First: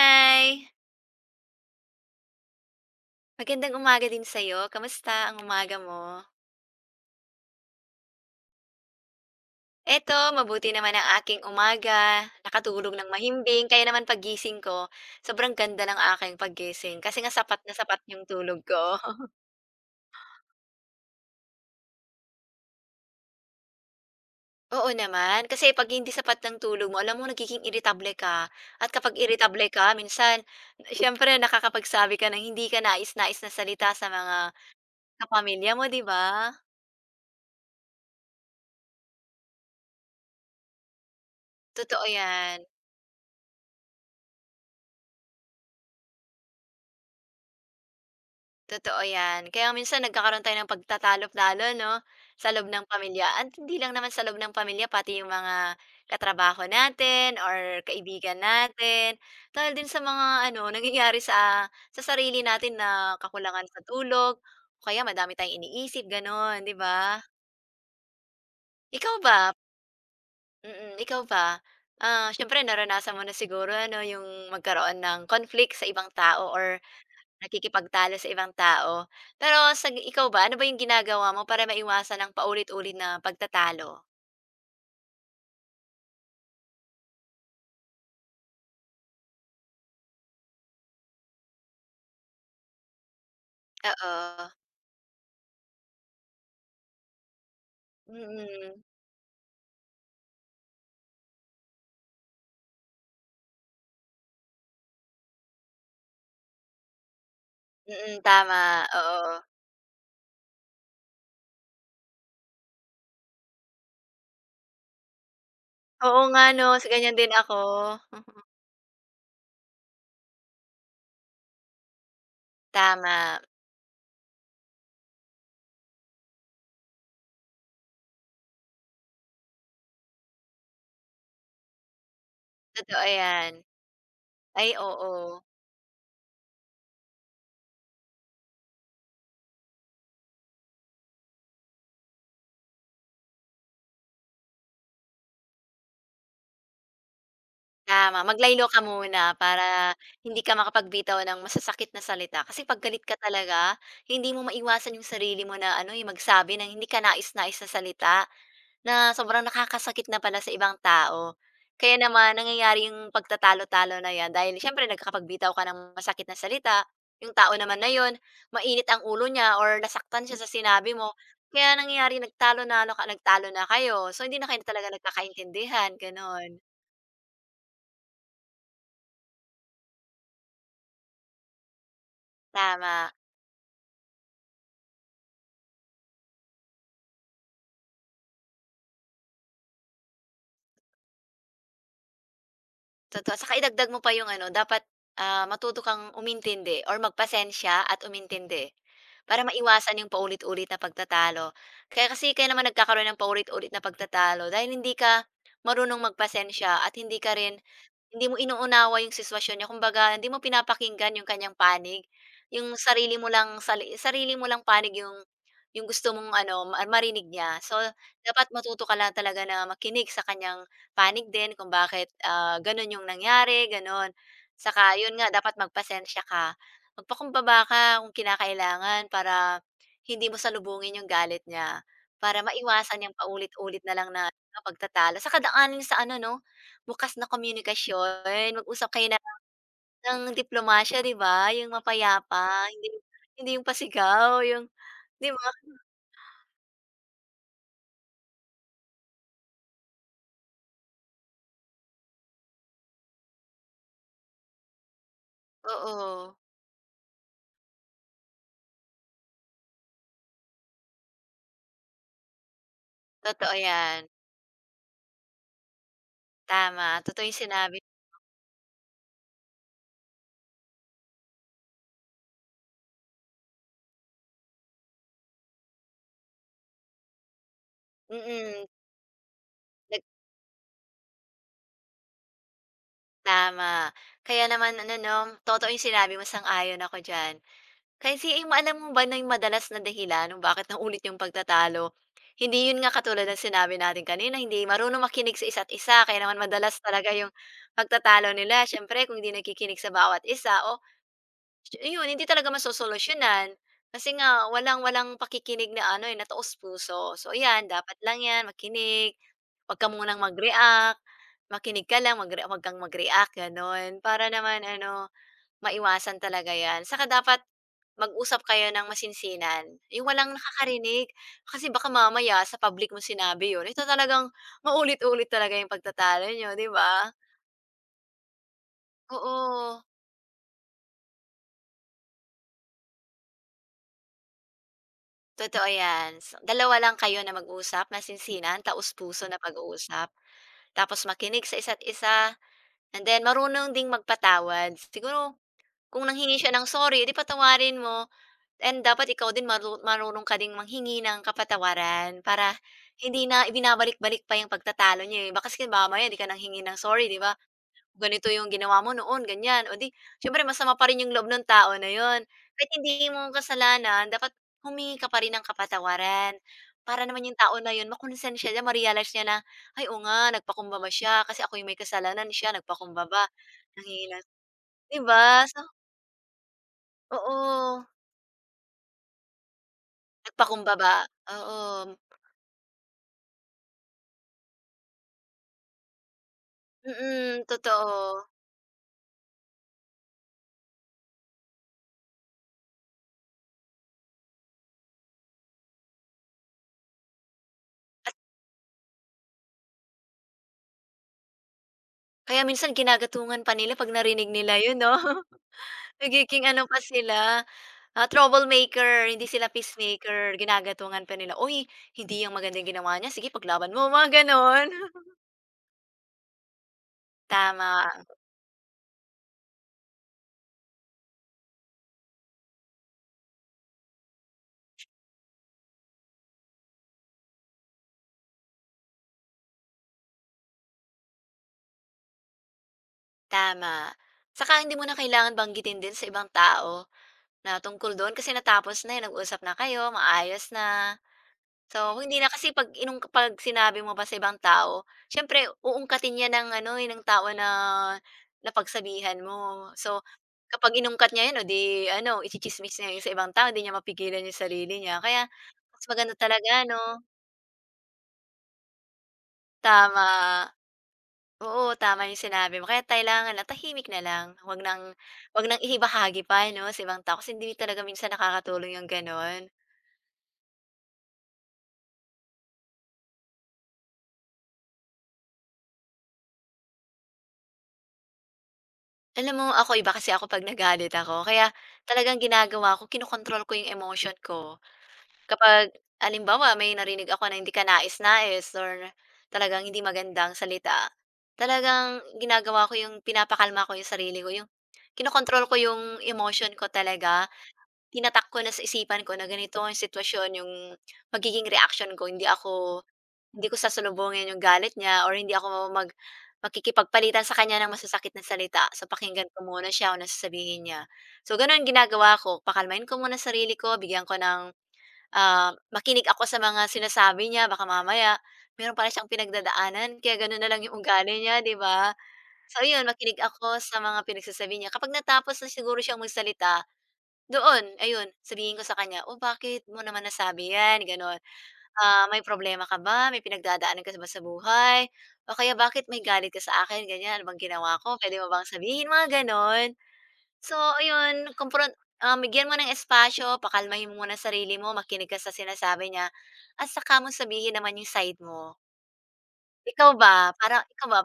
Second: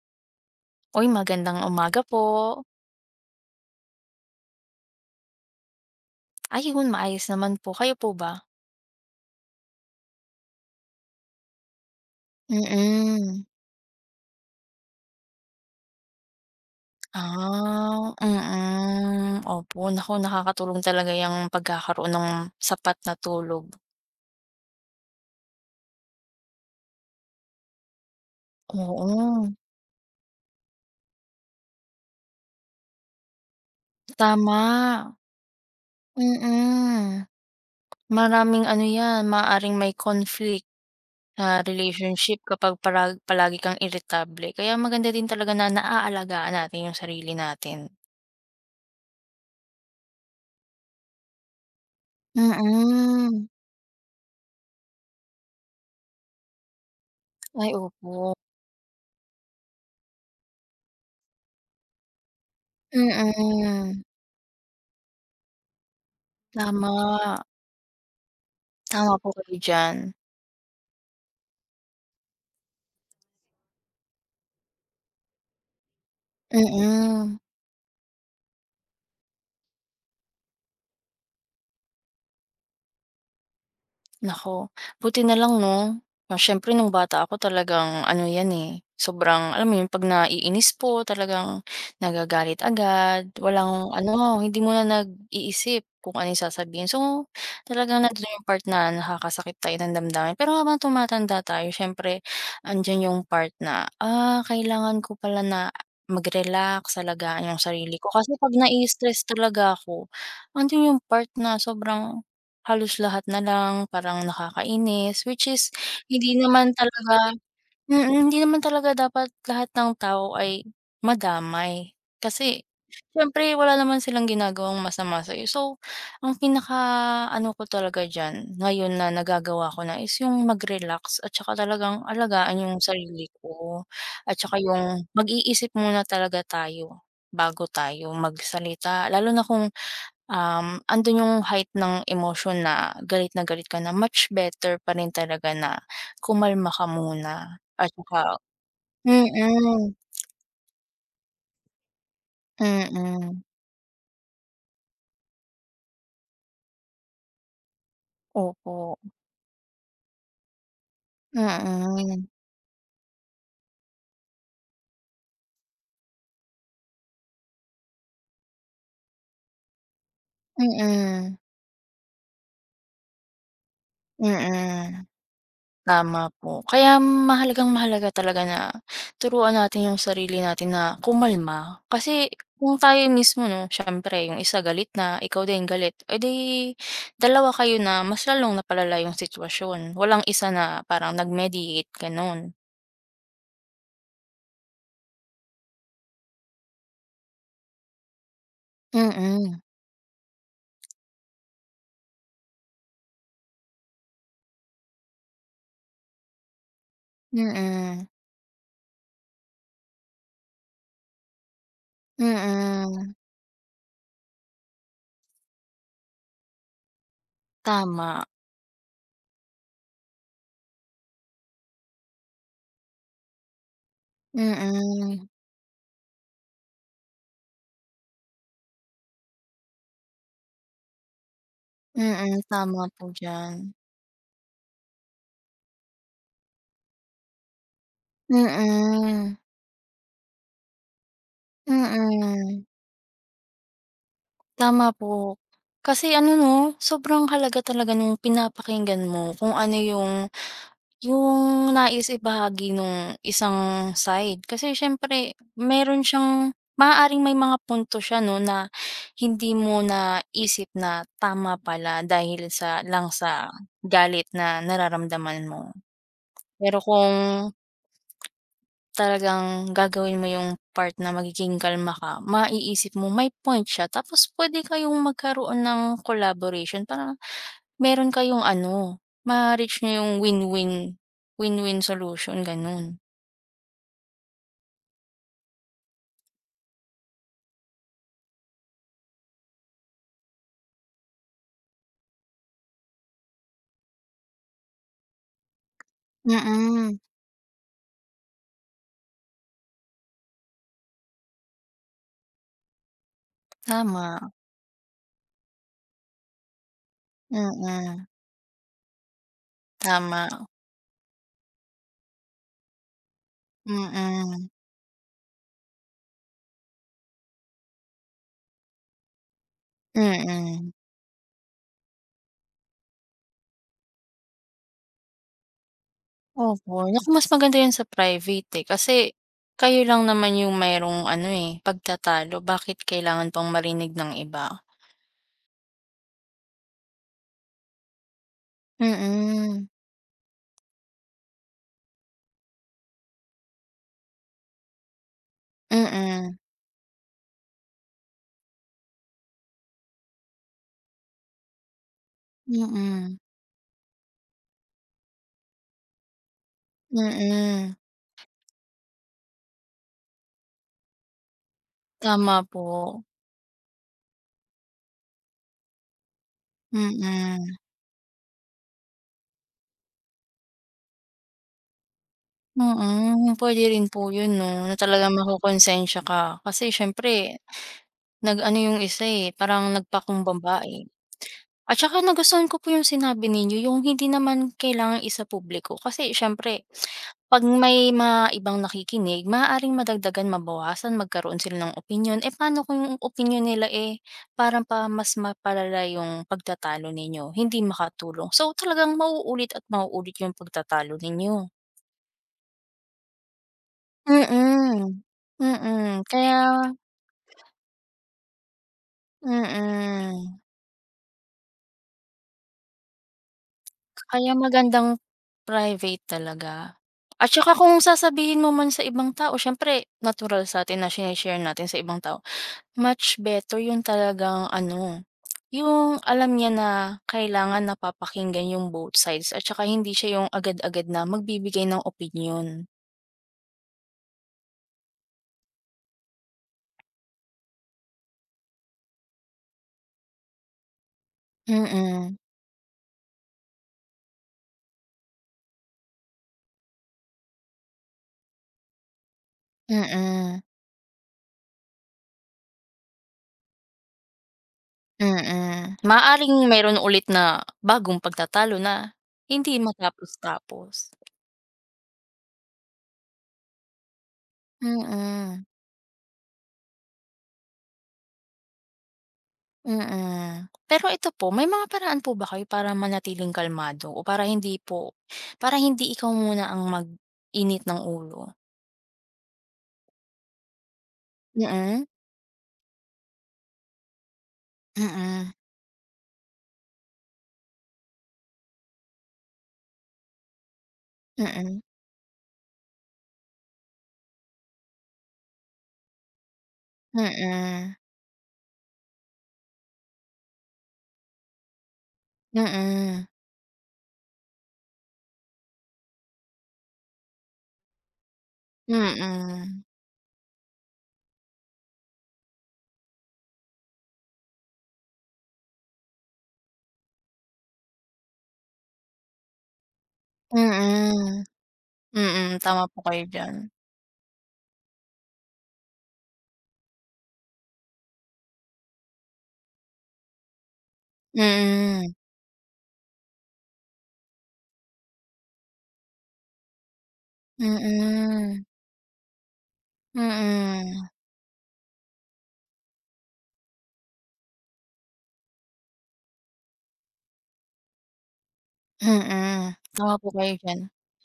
Hi! Uy, magandang umaga po! Magandang umaga din sa'yo. Kumusta ang umaga mo? Ayun, maayos naman po. Kayo po ba? Eto, mabuti naman ang aking umaga, nakatulog nang Mm. mahimbing. Kaya naman paggising ko, sobrang ganda ng aking paggising. Kasi nga, sapat na sapat Ah, 'yong tulog ko. mm, opo. Naku nakakatulong talaga 'yang pagkakaroon ng sapat na tulog. Oo naman. Kasi 'pag hindi sapat ang tulog mo, alam mo nagiging irritable ka at kapag Oo. irritable ka minsan, siyempre nakakapagsabi ka ng hindi kanais-nais na salita sa mga Tama. kapamilya mo, 'di ba? Mm. Maraming ano 'yan, maaaring may conflict, ah, Totoo relationship 'yan. kapag parag palagi kang irritable. Kaya maganda din talaga na naalagaan natin 'yung sarili natin. Totoo 'yan. Kaya minsan nagkakaroon tayo ng pagtatalo-talo 'no sa loob ng pamilya at Mm. hindi lang naman sa loob ng pamilya, pati 'yong mga katrabaho natin Ay or opo. kaibigan natin. Dahil din sa mga ano, nangyayari sa sa sarili natin na kakulangan sa Mm. tulog o kaya madami tayong iniisip gano'n, 'di ba? Tama. Ikaw Tama po ba? kayo diyan. Mm, ikaw ba? Ah, siyempre naranasan mo na siguro ano 'yong magkaroon ng conflict sa ibang tao or Mm. nakikipagtalo sa ibang tao. Pero sa ikaw ba, ano ba 'yong ginagawa mo para maiwasan ang paulit-ulit na pagtatalo? Naku, buti na lang 'no. Ah, siyempre nung bata ako talagang ano 'yan eh, sobrang alam mo 'yon 'pag naiinis po, talagang nagagalit agad. Walang ano, Oo. hindi muna nag-iisip kung ano 'yung sasabihin. So talagang nando'n 'yong part Mm. na nakakasakit tayo ng damdamin. Pero habang tumatanda tayo siyempre andiyan yung part na, ah kailangan ko pala na mag-relax, alagaan yung sarili ko, Mm, kasi 'pag tama, na-i-stress oo. talaga ako, andiyan yung part na sobrang halos lahat na lang parang nakakainis, which is Oo hindi nga naman 'no, sa ganyan din talaga ako. mm, hindi naman talaga dapat lahat ng tao ay madamay. Kasi Tama. siyempre wala naman silang ginagawang masama sa'yo, so, ang pinaka ano ko talaga diyan, ngayon na nagagawa ko na, is yung mag-relax at saka talagang alagaan yung Totoo sarili 'yan. ko at saka Ay 'yung oo. mag-iisip muna talaga tayo bago tayo magsalita. Lalo na kung, um, andun yung height ng emosyon na galit na galit ka na, much better pa rin talaga na kumalma ka muna at Tama. saka Mag-lie-low ka muna mm. para hindi ka makapagbitaw ng masasakit na salita. Kasi 'pag galit ka Mm. talaga, hindi mo maiwasan 'yong sarili mo na ano eh, magsabi ng hindi kanais-nais na salita Opo. na sobrang nakakasakit na pala sa ibang tao. Kaya Mm. naman nangyayari 'yong pagtatalo-talo na 'yan dahil siyempre nagkakapagbitaw ka ng masakit na salita, 'yong tao naman na 'yon mainit ang ulo niya or nasaktan siya sa sinabi mo. Mm. Kaya nangyayari nagtalo nalo ka, nagtalo na kayo so hindi na kayo talaga Mm. nagkakaintindihan, Tama gano'n. po, kaya mahalagang-mahalaga talaga na turuan natin 'yong sarili natin na kumalma. Kasi kung tayo Tama. mismo 'no, siyempre 'yong isa galit na, ikaw din galit, eh, di dalawa kayo na mas lalong napalala 'yong sitwasyon. Walang isa na parang nag-mediate, gano'n. Totoo. Saka idagdag mo pa 'yong ano dapat, ah, matuto kang umintindi or magpasensya at umintindi. Para Mm. maiwasan 'yong paulit-ulit na pagtatalo. Kaya kasi kaya naman nagkakaroon ng paulit-ulit na pagtatalo, dahil hindi ka marunong magpasensya at hindi ka rin Mm. hindi mo inuunawa 'yong sitwasyon nyo. Kumbaga hindi mo pinapakinggan 'yong kanyang panig. 'Yong Mm. sarili mo lang, sali sarili mo lang panig 'yong 'yong gusto mong ano ma marinig niya. So Tama. dapat matuto ka lang talaga na makinig sa kanyang panig din kung bakit ah, gano'n 'yong nangyari, gano'n. Saka 'yon Mm. nga dapat magpasensiya ka, magpakumbaba ka kung kinakailangan, para hindi mo salubungin 'yong galit niya. Mm, Para tama maiwasan po 'yang diyan. paulit-ulit na lang na ano, pagtatalo. Saka daanin sa ano 'no, bukas na komunikasyon, mag-usap kayo na Mm. lang ng diplomasiya, 'di ba. 'Yong Mm. mapayapa, hindi hindi 'yong pasigaw, 'yong Tama 'di po. ba? Kasi ano 'no, sobrang halaga talaga nung pinapakinggan mo kung ano yung yung nais ibahagi nung isang side. Kasi siyempre meron Oo. siyang maaaring may mga punto siya 'no na hindi mo naisip na tama pala, dahil sa lang sa Totoo yan. galit na nararamdaman mo. Pero Tama, totoo 'yung kung sinabi talagang gagawin mo 'yung part na magiging kalma ka, maiisip mo may point siya. Tapos pwede kayong magkaroon ng collaboration parang meron kayong Mm. ano, ma-reach n'yo Nag yung win-win win-win solution, ganun. Tama. Kaya naman ano 'no, totoo 'yong sinabi mo sang-ayon ako diyan. Kasi i ma alam mo ba na 'yong madalas na dahilan kung bakit naulit 'yong pagtatalo. Hindi, 'yon nga katulad ng sinabi natin kanina, hindi marunong makinig sa isa't isa. Kaya naman madalas Mm. talaga 'yong pagtatalo nila siyempre kung 'di nakikinig sa bawat isa o, shu iyon hindi talaga masosolusyunan. Kasi Tama. nga walang walang pakikinig na ano eh, na taos-puso. So ayan dapat Mm. lang 'yan makinig, 'wag ka munang Tama. mag-react, makinig ka lang magre-a 'wag kang mag-react gano'n. Para Mm. naman ano, maiwasan talaga 'yan. Saka dapat mag-usap kayo nang masinsinan, 'yong walang Mm. nakakarinig. Kasi baka mamaya sa public mo sinabi 'yon, ito talagang maulit-ulit talaga 'yong pagtatalo n'yo, 'di Opo. Naku ba? mas maganda 'yan sa private eh. Kasi kayo Oo. lang naman yung mayro'ng ano eh, pagtatalo, bakit kailangan pang marinig ng iba. Totoo 'yan. Dalawa lang kayo na mag-usap, masinsinan. Taos-puso na Mm. pag-uusap. Tapos makinig sa isa't-isa and then, marunong ding magpatawad. Siguro kung Mm. nanghingi siya ng sorry, eh di patawarin mo and dapat ikaw din maru marunong ka ding manghingi ng kapatawaran. Para Mm. hindi na ibinabalik-balik pa 'yong pagtatalo n'yo eh, baka kasi mamaya 'di ka nanghingi ng sorry 'di ba, Mm. ganito 'yong ginawa mo noon ganyan, o di siyempre masama pa rin 'yong loob nung tao na 'yon. Tama Kahit po. hindi mo kasalanan, dapat humingi ka pa rin ng kapatawaran. Para naman 'yung Mm. tao na 'yon makunsensya siya, ma-realize niya na, "Ay oo nga nagpakumbaba siya, kasi ako yung may kasalanan siya nagpakumbaba, Mm. Puwede rin po nanghingi ng" 'yon 'no, na 'Di talagang ba? So makokonsensya ka. Kasi siyempre Oo. nag-ano 'yong isa eh, parang nagpakumbaba eh. Nagpakumbaba, At oo. saka nagustuhan ko po 'yong sinabi ninyo. 'Yong hindi naman kailangang isa-publiko. kasi siyempre 'pag Mm, may totoo. mga ibang nakikinig maaaring madagdagan, mabawasan, magkaroon sila ng opinyon, eh paano kung opinyon nila eh, parang pa mas mapalala 'yong pagtatalo ninyo, hindi At makatulong. So talagang mauulit at mauulit 'yong pagtatalo ninyo. Kaya minsan ginagatungan pa nila 'pag narinig nila 'yon 'no. Mm, mm. Nagiging ano Kaya pa sila, ah, troublemaker, hindi sila peacemaker. Mm. Ginagatungan pa nila, "Uy hindi 'yang maganda 'yang ginawa niya, sige paglaban mo." Mga Kaya gano'n. magandang private talaga. At saka kung Tama. sasabihin mo man sa ibang tao, siyempre natural sa'tin na shini-share natin sa ibang tao. Much better 'yung talagang ano, 'yung alam niya na kailangan napapakinggan yung both sides at saka hindi siya yung agad-agad na magbibigay ng opinyon. Tama. Saka hindi mo na kailangan banggitin din sa ibang tao na tungkol do'n. Kasi natapos na eh, nag-usap na kayo, maayos na, so Mm. hindi na. Kasi 'pag inung 'pag sinabi mo pa sa ibang tao, siyempre uungkatin 'yan ng ano eh, ng tao na napagsabihan mo. So Mm. kapag inungkat niya 'yon, o di ano itsitsismis niya 'yon sa ibang tao, 'di niya mapigilan 'yong sarili niya. Kaya Mm. mas maganda Maaaring talaga meron 'no. ulit na bagong pagtatalo, na hindi Tama. matapos tapos. Oo, tama 'yong sinabi mo. Kaya kailangan na tahimik na lang. Huwag ng Mm. huwag ng ibahagi pa 'no sa ibang tao. Kasi hindi talaga minsan nakakatulong 'yong gano'n. Mm. Pero ito po, may mga paraan po ba kayo para manatiling kalmado o para hindi po para hindi ikaw muna ang mag-init ng ulo? Alam mo ako, iba kasi ako 'pag nagalit ako. Kaya Mm. talagang ginagawa ko, kino-control ko 'yong emotion ko. Mm. Kapag halimbawa may narinig ako na hindi kanais-nais or talagang hindi magandang salita, Mm. talagang ginagawa ko 'yong pinapakalma ko 'yong sarili ko, 'yong kino-control ko 'yong emotion ko talaga. Mm. Tinatak ko na sa isipan ko na ganito 'yong sitwasyon 'yong magiging reaksyon ko, hindi ako Mm. hindi ko sasalubungin 'yong galit niya or hindi ako mag makikipagpalitan sa kanya ng masasakit na salita. So pakinggan ko Mm. muna siya kung ano sasabihin niya. So gano'n ginagawa ko, pakalmain ko muna sarili ko, bigyan ko ng ah, makinig ako sa mga sinasabi niya, baka mamaya mayro'n pala siyang pinagdadaanan kaya gano'n na lang 'yong ugali Mm. niya, 'di ba. Mm. So Tama po 'yon kayo makinig diyan. ako sa mga pinagsasabi niya. Kapag natapos na siguro siyang magsalita, doon ayun, sabihin ko sa kanya, o bakit mo naman nasabi yan gano'n. Mm. Ah, may problema ka ba, may pinagdadaanan ka ba sa buhay o kaya bakit may galit ka sa akin ganyan, ano bang ginawa ko, puwede mo Mm. bang sabihin, mga gano'n. So Mm. ayon kompron um bigyan mo ng espasyo, pakalmahin mo muna sarili mo, makinig ka sa sinasabi niya at saka mo sabihin naman 'yong side mo. Mm. Ikaw Tama po ba, kayo parang diyan. ikaw ba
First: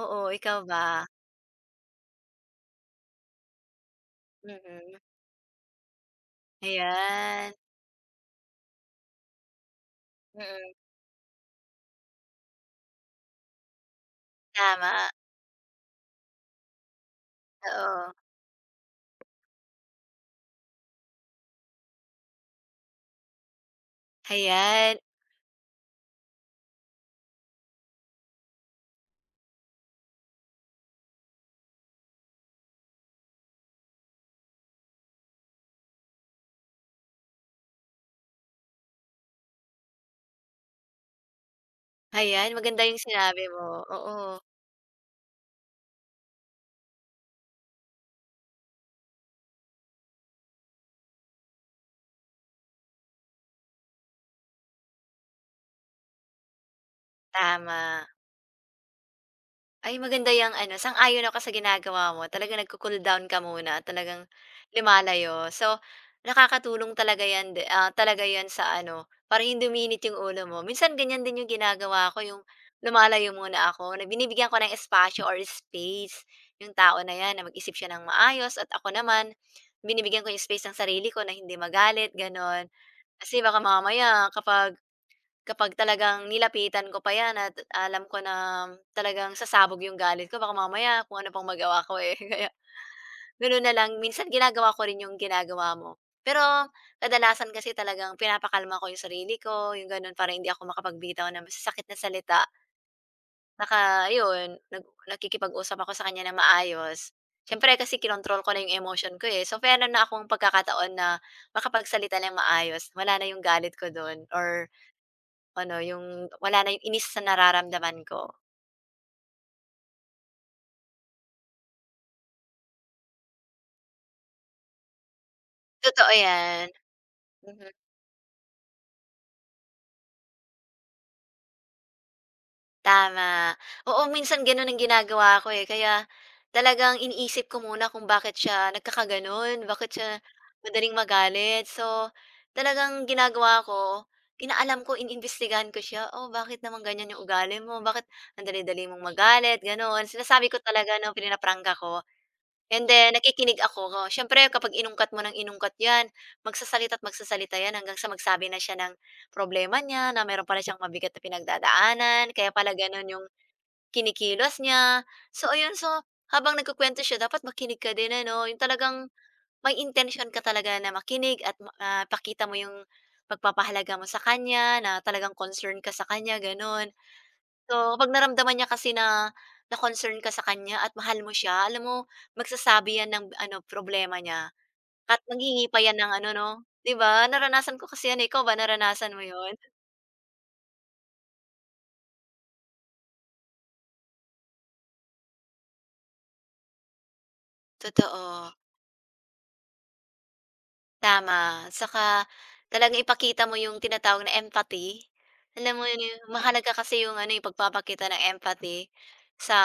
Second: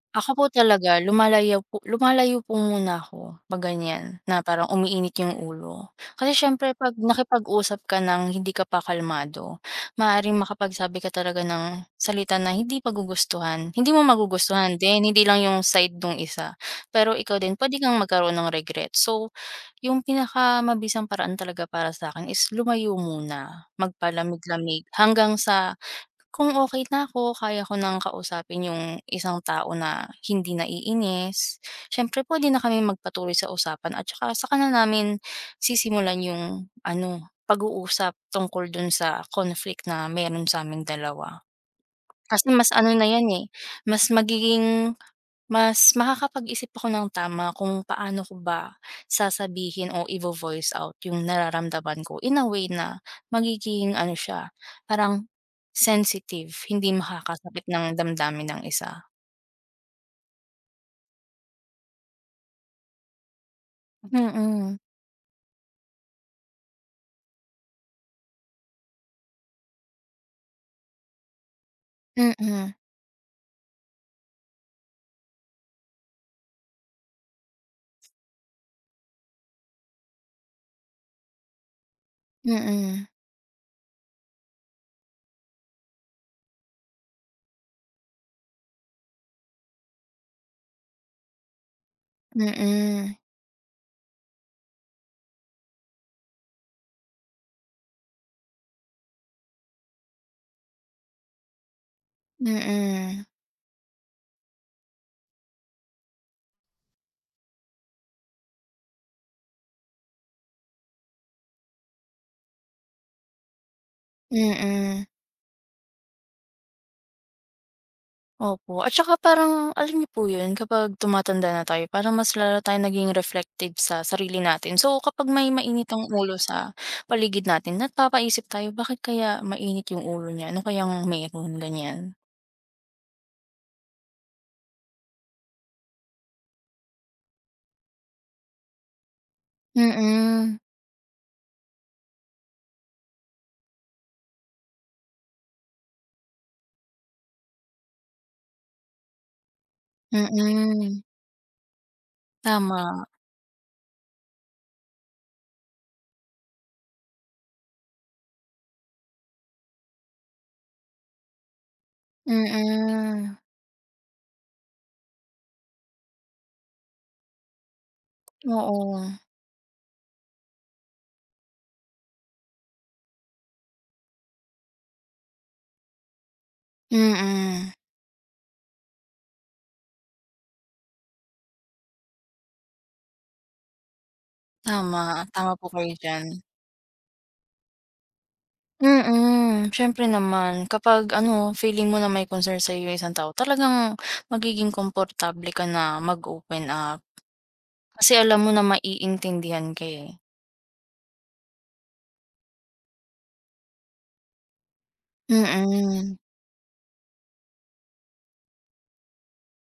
oo, Ako po ikaw talaga ba? lumalayo po lumalayo po muna ako 'pag ganyan, na parang Mm. umiinit 'yong ulo. Kasi siyempre 'pag Ayan. nakipag-usap ka ng hindi ka pa kalmado, maaaring Mm. makapagsabi ka talaga ng salita na hindi magugustuhan, hindi mo magugustuhan din, Tama. hindi lang 'yong side no'ng isa. Pero ikaw din pwede kang Oo. magkaroon ng regrets. So, yung pinakamabisang paraan talaga para sa'kin is lumayo muna, magpalamig-lamig, Hayan. hanggang sa kung okey na ako, kaya ko ng kausapin yung isang tao na hindi naiinis, siyempre pwede na kaming magpatuloy sa usapan. At saka, saka na namin sisimulan yung ano pag-uusap tungkol dun sa conflict na meron sa'ming dalawa. Kasi Hayan. mas Maganda ano 'yong na yan eh, sinabi mo, mas oo. magiging, mas makakapag-isip ako ng tama kung paano ko ba sasabihin o ivo-voice out yung nararamdaman ko, in a way na magiging ano siya parang sensitive, hindi makakasakit ng Tama. damdamin ng isa. Ay maganda yang ano, sang-ayon ako sa ginagawa mo. Talagang nagco-cool down ka muna, talagang Mm. lumalayo. So nakakatulong talaga 'yan de ah, talaga 'yan sa ano para hindi uminit 'yong ulo mo. Minsan ganyan din 'yong ginagawa ko 'yong Mm. lumalayo muna ako, na binibigyan ko ng espasyo or space 'yong tao na 'yan na mag-isip siya nang maayos at ako naman, binibigyan ko 'yong space ang sarili ko na hindi magalit gano'n. Mm. Kasi baka mamaya kapag kapag talagang nilapitan ko pa yan at alam ko na talagang sasabog yung galit ko, baka mamaya kung ano pang magawa ko eh. Kaya Mm. ganun na lang, minsan ginagawa ko rin yung ginagawa mo. Pero kadalasan kasi talagang pinapakalma ko yung sarili ko, yung ganun. Para hindi ako makapagbitaw ng masasakit na salita. Mm. Saka ayon nag nakikipag-usap ako sa kanya nang maayos. Siyempre kasi kinontrol ko na 'yong emotion ko eh. So meron na akong pagkakataon na makapagsalita nang maayos, wala na 'yong galit ko do'n or Mm. ano 'yong wala na 'yong inis sa nararamdaman ko. Opo. At saka parang alam niyo po yun, kapag tumatanda na tayo parang mas lalo tayong naging reflective sa sarili natin. So, kapag may mainit ang Totoo ulo 'yan. sa paligid Mhm. natin napapaisip tayo, bakit kaya mainit yung ulo niya? Ano kayang meron, ganyan. Tama. Oo minsan gano'n ang ginagawa ko eh, kaya talagang iniisip ko muna kung bakit siya nagkakagano'n, bakit siya Mm. madaling magalit. So talagang ginagawa ko, inaalam ko, ini-imbestigahan ko siya, o bakit naman ganyan 'yong ugali mo, bakit ang dali-dali mong magalit gano'n. Sinasabi ko talaga Mm. 'no, prinaprangka ko. And Tama. then, nakikinig ako. Siyempre kapag inungkat mo ng inungkat 'yan magsasalita at magsasalita 'yan hanggang sa magsabi na siya ng problema niya na mayro'n pala siyang mabigat na pinagdadaanan, kaya pala gano'n 'yong Mm. kinikilos niya. So ayon, so, habang nagkukuwento siya dapat makinig ka din ano, 'yong Oo. talagang may intensyon ka talaga na makinig at ma ah, pakita mo 'yong pagpapahalaga mo sa kanya na talagang concern ka sa kanya gano'n. Mm. So kapag naramdaman niya kasi na na-concern ka sa kanya at mahal mo siya, alam mo magsasabi yan ng ano, problema niya at Tama, tama po nanghihingi pa kayo 'yan ng ano diyan. 'no, 'di ba. Naranasan ko kasi yan eh, ikaw ba naranasan mo 'yon? Mm, siyempre naman. Kapag ano feeling mo na may concern sa'yo yung isang tao, talagang magiging komportable ka na mag open-up. Kasi alam mo Totoo. na maiintindihan ka eh. Tama. Saka talagang ipakita mo 'yong tinatawag na empathy, alam mo 'yon. Mm. Mahalaga ka kasi 'yong ano eh, pagpapakita ng empathy sa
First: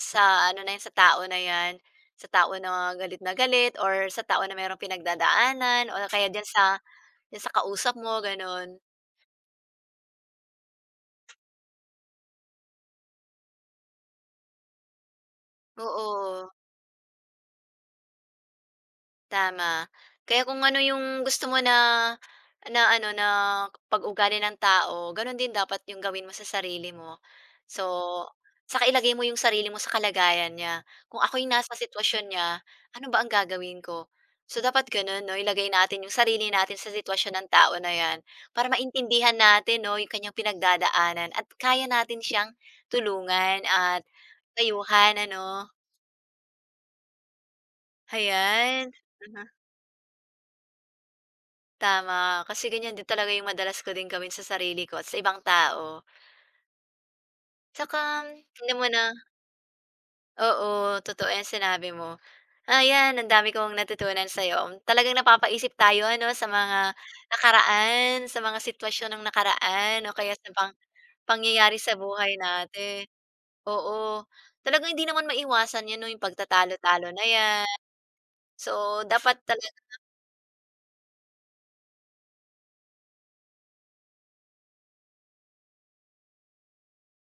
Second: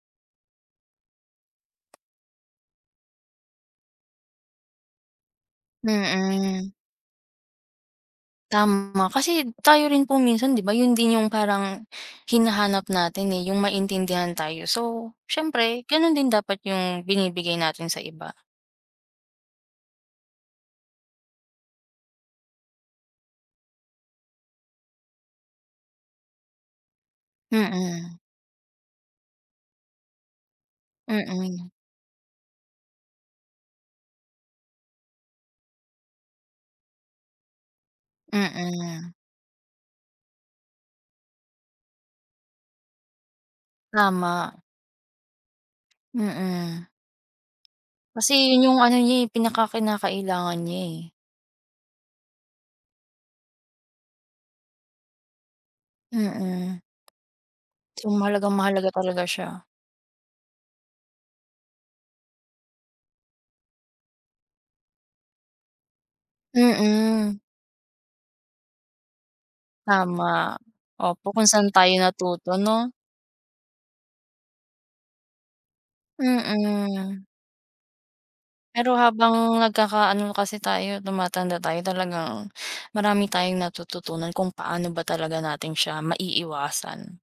sa ano na 'yan, sa tao na 'yan, sa tao na galit na galit or sa tao na mayrong pinagdadaanan o kaya diyan Mm. sa diyan sa kausap mo gano'n. Tama. Kasi tayo rin po minsan 'di ba yun din yung parang hinahanap natin eh, yung maintindihan tayo. So siyempre ganun din Oo. dapat yung binibigay natin sa iba. Tama. Kaya kung ano 'yong gusto mo na na ano na pag ugali ng tao, gano'n din dapat 'yong gawin mo sa sarili mo. So, Mm. saka ilagay mo 'yong sarili mo sa kalagayan niya, kung ako'y Mm. nasa sitwasyon niya, ano ba ang gagawin ko? So dapat gano'n 'no, ilagay natin 'yong sarili natin sa sitwasyon ng tao na 'yan, para Mm. maintindihan natin 'no 'yong kanyang pinagdadaanan at kaya natin siyang tulungan at Tama. payuhan ano. Mm. Kasi yun 'yong Hayan, ano niya eh, mhm. pinakakinakailangan niya eh. Tama, kasi ganyan din talaga yung madalas ko ding gawin sa sarili ko, at sa ibang tao. Mm. Tsaka, Kung mahalagang hindi mo mahalaga na talaga siya. Oo, totoo 'yan sinabi mo. Ah, 'yan, ang dami kong natutunan sa 'yo. Talagang napapaisip tayo 'no, sa mga Mm. nakaraan, sa mga sitwasyon ng nakaraan, o kaya sa Tama. pang Opo, kung saan pangyayari tayo sa buhay natuto, 'no? natin. Oo. Talagang hindi naman maiwasan 'yan 'no, 'yong pagtatalo-talo Mm. na 'yan. Pero So dapat habang talaga nagkaka ano kasi tayo, tumatanda tayo, talagang, marami tayong natututunan kung paano ba talaga natin siya maiiwasan.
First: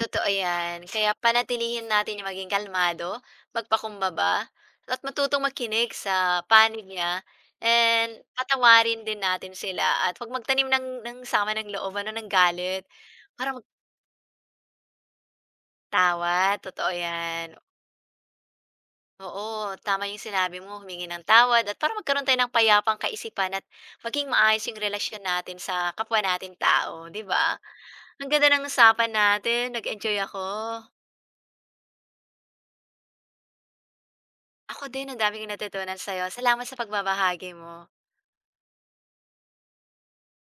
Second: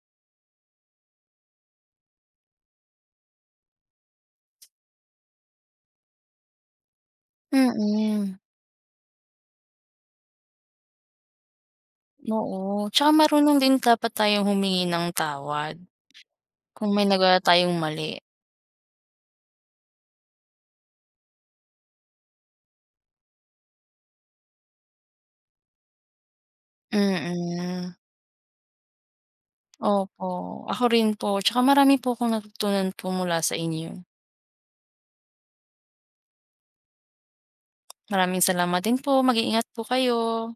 Totoo 'yan, kaya panatilihin natin maging kalmado, magpakumbaba, at matutong makinig sa panig niya and Mm. patawarin din natin sila at 'wag magtanim ng ng sama ng loob ano, ng galit. Oo. Tsaka Para marunong mag din dapat tayong humingi ng tawad. Tama, totoo Kung may nagawa 'yan. tayong mali. Oo, tama 'yong sinabi mo, humingi ng tawad at para magkaroon tayo ng payapang kaisipan at maging maayos 'yong relasyon natin sa kapwa natin tao, 'di ba? Mm. Ang ganda ng usapan natin, nag-enjoy Opo. ako. Ako rin po. Tsaka marami po kong natutunan po mula sa inyo. Ako din, ang dami kong natutunan sa'yo. Salamat sa pagbabahagi mo. Maraming salamat din po, mag-iingat po kayo.